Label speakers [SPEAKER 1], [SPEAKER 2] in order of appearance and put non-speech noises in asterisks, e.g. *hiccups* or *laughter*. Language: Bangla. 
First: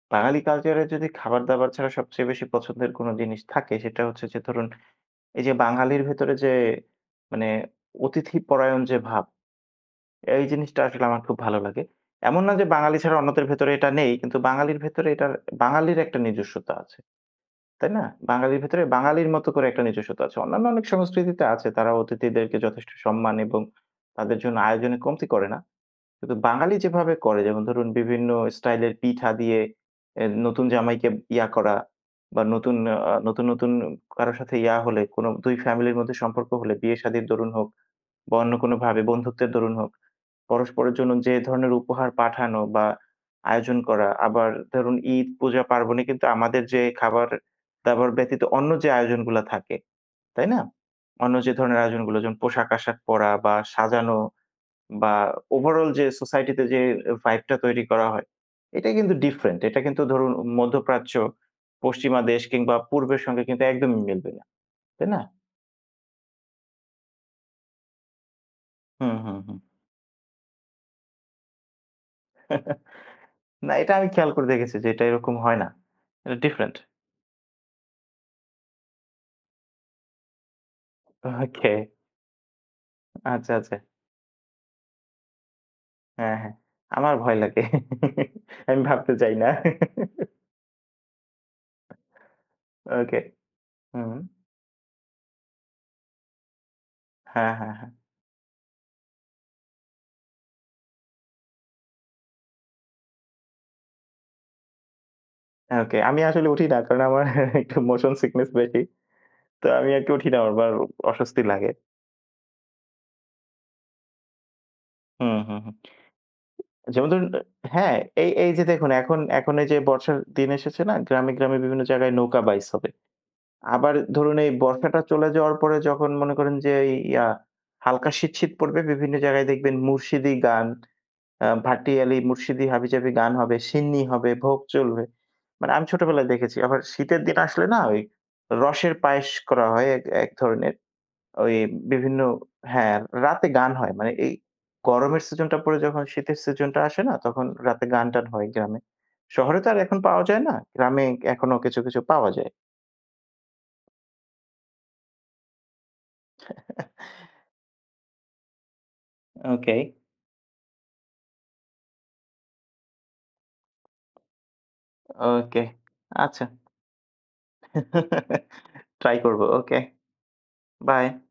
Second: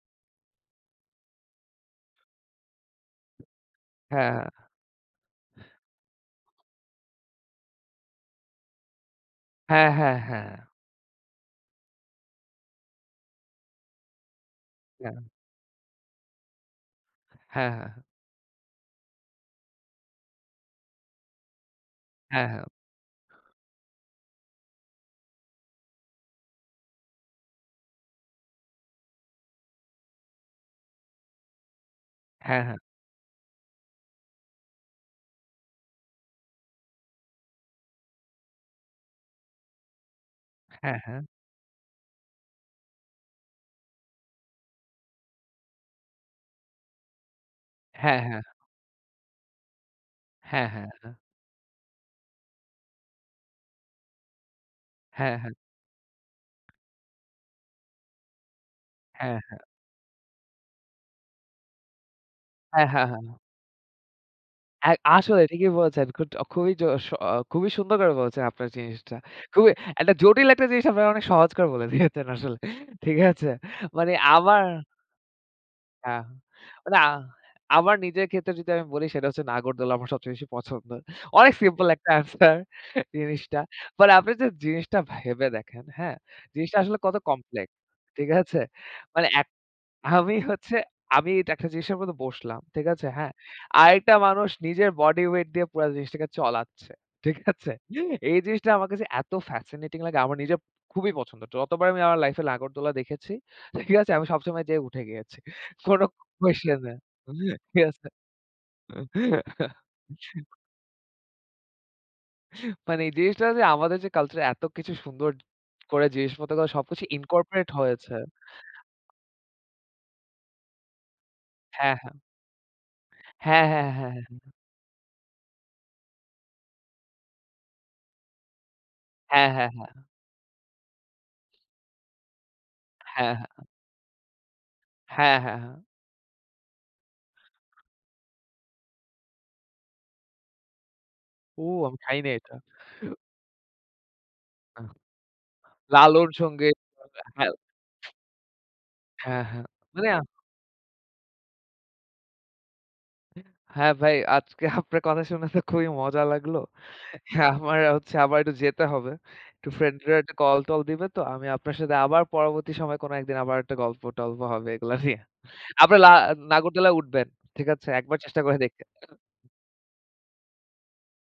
[SPEAKER 1] বাঙালি কালচারে যদি খাবার-দাবার ছাড়া সবচেয়ে বেশি পছন্দের কোনো জিনিস থাকে সেটা হচ্ছে
[SPEAKER 2] হ্যাঁ,
[SPEAKER 1] যে
[SPEAKER 2] হ্যাঁ।
[SPEAKER 1] ধরুন এই যে বাঙালির ভেতরে যে মানে অতিথিপরায়ণ যে ভাব
[SPEAKER 2] হ্যাঁ, হ্যাঁ,
[SPEAKER 1] এই
[SPEAKER 2] হ্যাঁ।
[SPEAKER 1] জিনিসটা আসলে আমার খুব ভালো লাগে। এমন না যে বাঙালি ছাড়া অন্যদের ভেতরে এটা নেই কিন্তু বাঙালির ভেতরে
[SPEAKER 2] হ্যাঁ।
[SPEAKER 1] এটার বাঙালির একটা নিজস্বতা আছে।
[SPEAKER 2] হ্যাঁ,
[SPEAKER 1] তাই
[SPEAKER 2] হ্যাঁ।
[SPEAKER 1] না? বাঙালির ভেতরে বাঙালির মতো করে একটা নিজস্বতা আছে। অন্যান্য অনেক সংস্কৃতিতে আছে তারা
[SPEAKER 2] হ্যাঁ,
[SPEAKER 1] অতিথিদেরকে
[SPEAKER 2] হ্যাঁ।
[SPEAKER 1] যথেষ্ট সম্মান এবং তাদের জন্য আয়োজনে কমতি করে না। কিন্তু বাঙালি যেভাবে করে যেমন ধরুন বিভিন্ন স্টাইলের পিঠা দিয়ে এ নতুন জামাইকে ইয়া করা বা
[SPEAKER 2] হ্যাঁ,
[SPEAKER 1] নতুন
[SPEAKER 2] হ্যাঁ।
[SPEAKER 1] আ নতুন, নতুন কারো সাথে ইয়া হলে কোনো দুই ফ্যামিলির মধ্যে সম্পর্ক হলে বিয়ে শাদির দরুণ হোক বা অন্য কোনোভাবে বন্ধুত্বের দরুণ হোক, পরস্পরের
[SPEAKER 2] হ্যাঁ,
[SPEAKER 1] জন্য
[SPEAKER 2] হ্যাঁ।
[SPEAKER 1] যে ধরনের উপহার পাঠানো বা আয়োজন করা আবার ধরুন ঈদ পূজা পার্বণে কিন্তু আমাদের যে খাবার-দাবার
[SPEAKER 2] হ্যাঁ, হ্যাঁ।
[SPEAKER 1] ব্যতীত অন্য যে আয়োজনগুলা থাকে, তাই না?
[SPEAKER 2] হ্যাঁ, হ্যাঁ, হ্যাঁ।
[SPEAKER 1] অন্য যে ধরনের আয়োজনগুলো যেমন পোশাক-আশাক পরা বা সাজানো বা
[SPEAKER 2] হ্যাঁ, হ্যাঁ।
[SPEAKER 1] ওভারঅল যে সোসাইটিতে যে ভাইবটা তৈরি করা হয় এটাই কিন্তু
[SPEAKER 2] হ্যাঁ,
[SPEAKER 1] ডিফারেন্ট,
[SPEAKER 2] হ্যাঁ।
[SPEAKER 1] এটা কিন্তু ধরুন মধ্যপ্রাচ্য, পশ্চিমা দেশ কিংবা
[SPEAKER 2] হ্যাঁ, হ্যাঁ,
[SPEAKER 1] পূর্বের
[SPEAKER 2] হ্যাঁ।
[SPEAKER 1] সঙ্গে কিন্তু একদমই মিলবে না
[SPEAKER 2] অ্যাই
[SPEAKER 1] তাই না?
[SPEAKER 2] আসলে ঠিকই বলেছেন। খুড খুবই জোস অ খুবই সুন্দর করে বলছেন আপনার জিনিসটা।
[SPEAKER 1] হুম, হুম, হুম।
[SPEAKER 2] খুবই একটা জটিল একটা জিনিস আপনারা অনেক সহজ করে বলে দিয়েছেন আসলে ঠিক
[SPEAKER 1] *chuckles*
[SPEAKER 2] আছে?
[SPEAKER 1] না এটা আমি
[SPEAKER 2] মানে
[SPEAKER 1] খেয়াল করে
[SPEAKER 2] আমার
[SPEAKER 1] দেখেছি যে এটা এরকম হয় না
[SPEAKER 2] হ্যাঁ,
[SPEAKER 1] এটা ডিফারেন্ট।
[SPEAKER 2] মানে আ আমার নিজের ক্ষেত্রে যদি আমি বলি সেটা হচ্ছে নাগরদোলা আমার সবচেয়ে বেশি পছন্দ। অনেক
[SPEAKER 1] ওকে।
[SPEAKER 2] সিম্পল একটা আনসার
[SPEAKER 1] আচ্ছা,
[SPEAKER 2] জিনিসটা।
[SPEAKER 1] আচ্ছা।
[SPEAKER 2] মানে আপনি যে জিনিসটা ভেবে দেখেন, হ্যাঁ
[SPEAKER 1] হ্যাঁ, হ্যাঁ
[SPEAKER 2] জিনিসটা আসলে
[SPEAKER 1] আমার
[SPEAKER 2] কত
[SPEAKER 1] ভয় লাগে
[SPEAKER 2] কমপ্লেক্স, ঠিক
[SPEAKER 1] *chuckles*
[SPEAKER 2] আছে?
[SPEAKER 1] আমি ভাবতে
[SPEAKER 2] মানে
[SPEAKER 1] চাই না।
[SPEAKER 2] এক
[SPEAKER 1] *chuckles*
[SPEAKER 2] আমি হচ্ছে আমি এটা একটা জিনিস বসলাম ঠিক আছে?
[SPEAKER 1] ওকে।
[SPEAKER 2] হ্যাঁ
[SPEAKER 1] হুম।
[SPEAKER 2] আরেকটা মানুষ নিজের বডি ওয়েট দিয়ে পুরা জিনিসটাকে চলাচ্ছে ঠিক
[SPEAKER 1] হ্যাঁ,
[SPEAKER 2] আছে?
[SPEAKER 1] হ্যাঁ, হ্যাঁ।
[SPEAKER 2] এই জিনিসটা আমার কাছে এত ফ্যাসিনেটিং লাগে আমার নিজের খুবই পছন্দ। যতবার আমি আমার লাইফে নাগড়দোলা দেখেছি, ঠিক আছে? আমি সবসময় যেয়ে উঠে গিয়েছি।
[SPEAKER 1] ওকে
[SPEAKER 2] কোনো
[SPEAKER 1] আমি আসলে উঠি না
[SPEAKER 2] কুয়েসশন নেই
[SPEAKER 1] কারণ আমার একটু
[SPEAKER 2] ঠিক আছে।
[SPEAKER 1] মোশন সিকনেস বেশি তো আমি আরকে উঠি না আমার
[SPEAKER 2] *chuckles*
[SPEAKER 1] বা অস্বস্তি লাগে।
[SPEAKER 2] মানে এই জিনিসটা যে আমাদের যে কালচার এতকিছু সুন্দর
[SPEAKER 1] হুম, হুম, হুম।
[SPEAKER 2] করে জিনিস মত সবকিছু
[SPEAKER 1] যেমন ধরুন
[SPEAKER 2] ইনকর্পোরেট
[SPEAKER 1] হ্যাঁ
[SPEAKER 2] হয়েছে।
[SPEAKER 1] এই এইযে দেখুন এখন এখন এই যে বর্ষার দিন এসেছে না গ্রামে, গ্রামে বিভিন্ন
[SPEAKER 2] হ্যাঁ,
[SPEAKER 1] জায়গায়
[SPEAKER 2] হ্যাঁ।
[SPEAKER 1] নৌকা বাইস হবে।
[SPEAKER 2] হ্যাঁ, হ্যাঁ,
[SPEAKER 1] আবার
[SPEAKER 2] হ্যাঁ,
[SPEAKER 1] ধরুন এই
[SPEAKER 2] হ্যাঁ।
[SPEAKER 1] বর্ষাটা চলে যাওয়ার পরে যখন মনে করেন যে ইয়া হালকা শীত, শীত পড়বে বিভিন্ন জায়গায়
[SPEAKER 2] হ্যাঁ, হ্যাঁ,
[SPEAKER 1] দেখবেন
[SPEAKER 2] হ্যাঁ।
[SPEAKER 1] মুরশিদি গান, আ ভাটিয়ালি, মুরশিদি হাবিজাবি গান
[SPEAKER 2] হ্যাঁ,
[SPEAKER 1] হবে,
[SPEAKER 2] হ্যাঁ।
[SPEAKER 1] সিন্নি হবে, ভোগ চলবে।
[SPEAKER 2] হ্যাঁ, হ্যাঁ,
[SPEAKER 1] মানে
[SPEAKER 2] হ্যাঁ।
[SPEAKER 1] আমি ছোটবেলায় দেখেছি। আবার শীতের দিন আসলে না ওই রসের পায়েস করা হয় এক এক ধরনের। ওই
[SPEAKER 2] ও আমি খাই
[SPEAKER 1] বিভিন্ন
[SPEAKER 2] নাই এটা।
[SPEAKER 1] হ্যাঁ
[SPEAKER 2] *hiccups*
[SPEAKER 1] রাতে গান হয়। মানে এই
[SPEAKER 2] না
[SPEAKER 1] গরমের সিজনটা পড়ে যখন
[SPEAKER 2] লালন
[SPEAKER 1] শীতের
[SPEAKER 2] সঙ্গীত
[SPEAKER 1] সিজনটা আসে না তখন রাতে
[SPEAKER 2] *unintelligible*
[SPEAKER 1] গান-টান হয় গ্রামে।
[SPEAKER 2] হ্যাঁ,
[SPEAKER 1] শহরে
[SPEAKER 2] হ্যাঁ,
[SPEAKER 1] তো আর এখন
[SPEAKER 2] মানে
[SPEAKER 1] পাওয়া যায় না, গ্রামে এখনো কিছু, কিছু পাওয়া যায়।
[SPEAKER 2] হ্যাঁ ভাই আজকে আপনার কথা শুনে তো খুবই মজা লাগলো।
[SPEAKER 1] *chuckles*
[SPEAKER 2] আমার হচ্ছে আবার একটু যেতে হবে একটু
[SPEAKER 1] ওকে।
[SPEAKER 2] ফ্রেন্ড-ট্রেন্ডরা কল-টল দিবে তো। আমি আপনার সাথে আবার পরবর্তী সময়ে কোনো একদিন আবার একটা গল্প-টল্প হবে এগুলা নিয়ে।
[SPEAKER 1] ওকে
[SPEAKER 2] আপনে লা
[SPEAKER 1] আচ্ছা।
[SPEAKER 2] নাগরতালায় উঠবেন ঠিক আছে? একবার চেষ্টা করে
[SPEAKER 1] *chuckles*
[SPEAKER 2] দেখবেন।
[SPEAKER 1] ট্রাই করবো
[SPEAKER 2] *unintelligible*
[SPEAKER 1] ওকে বাই।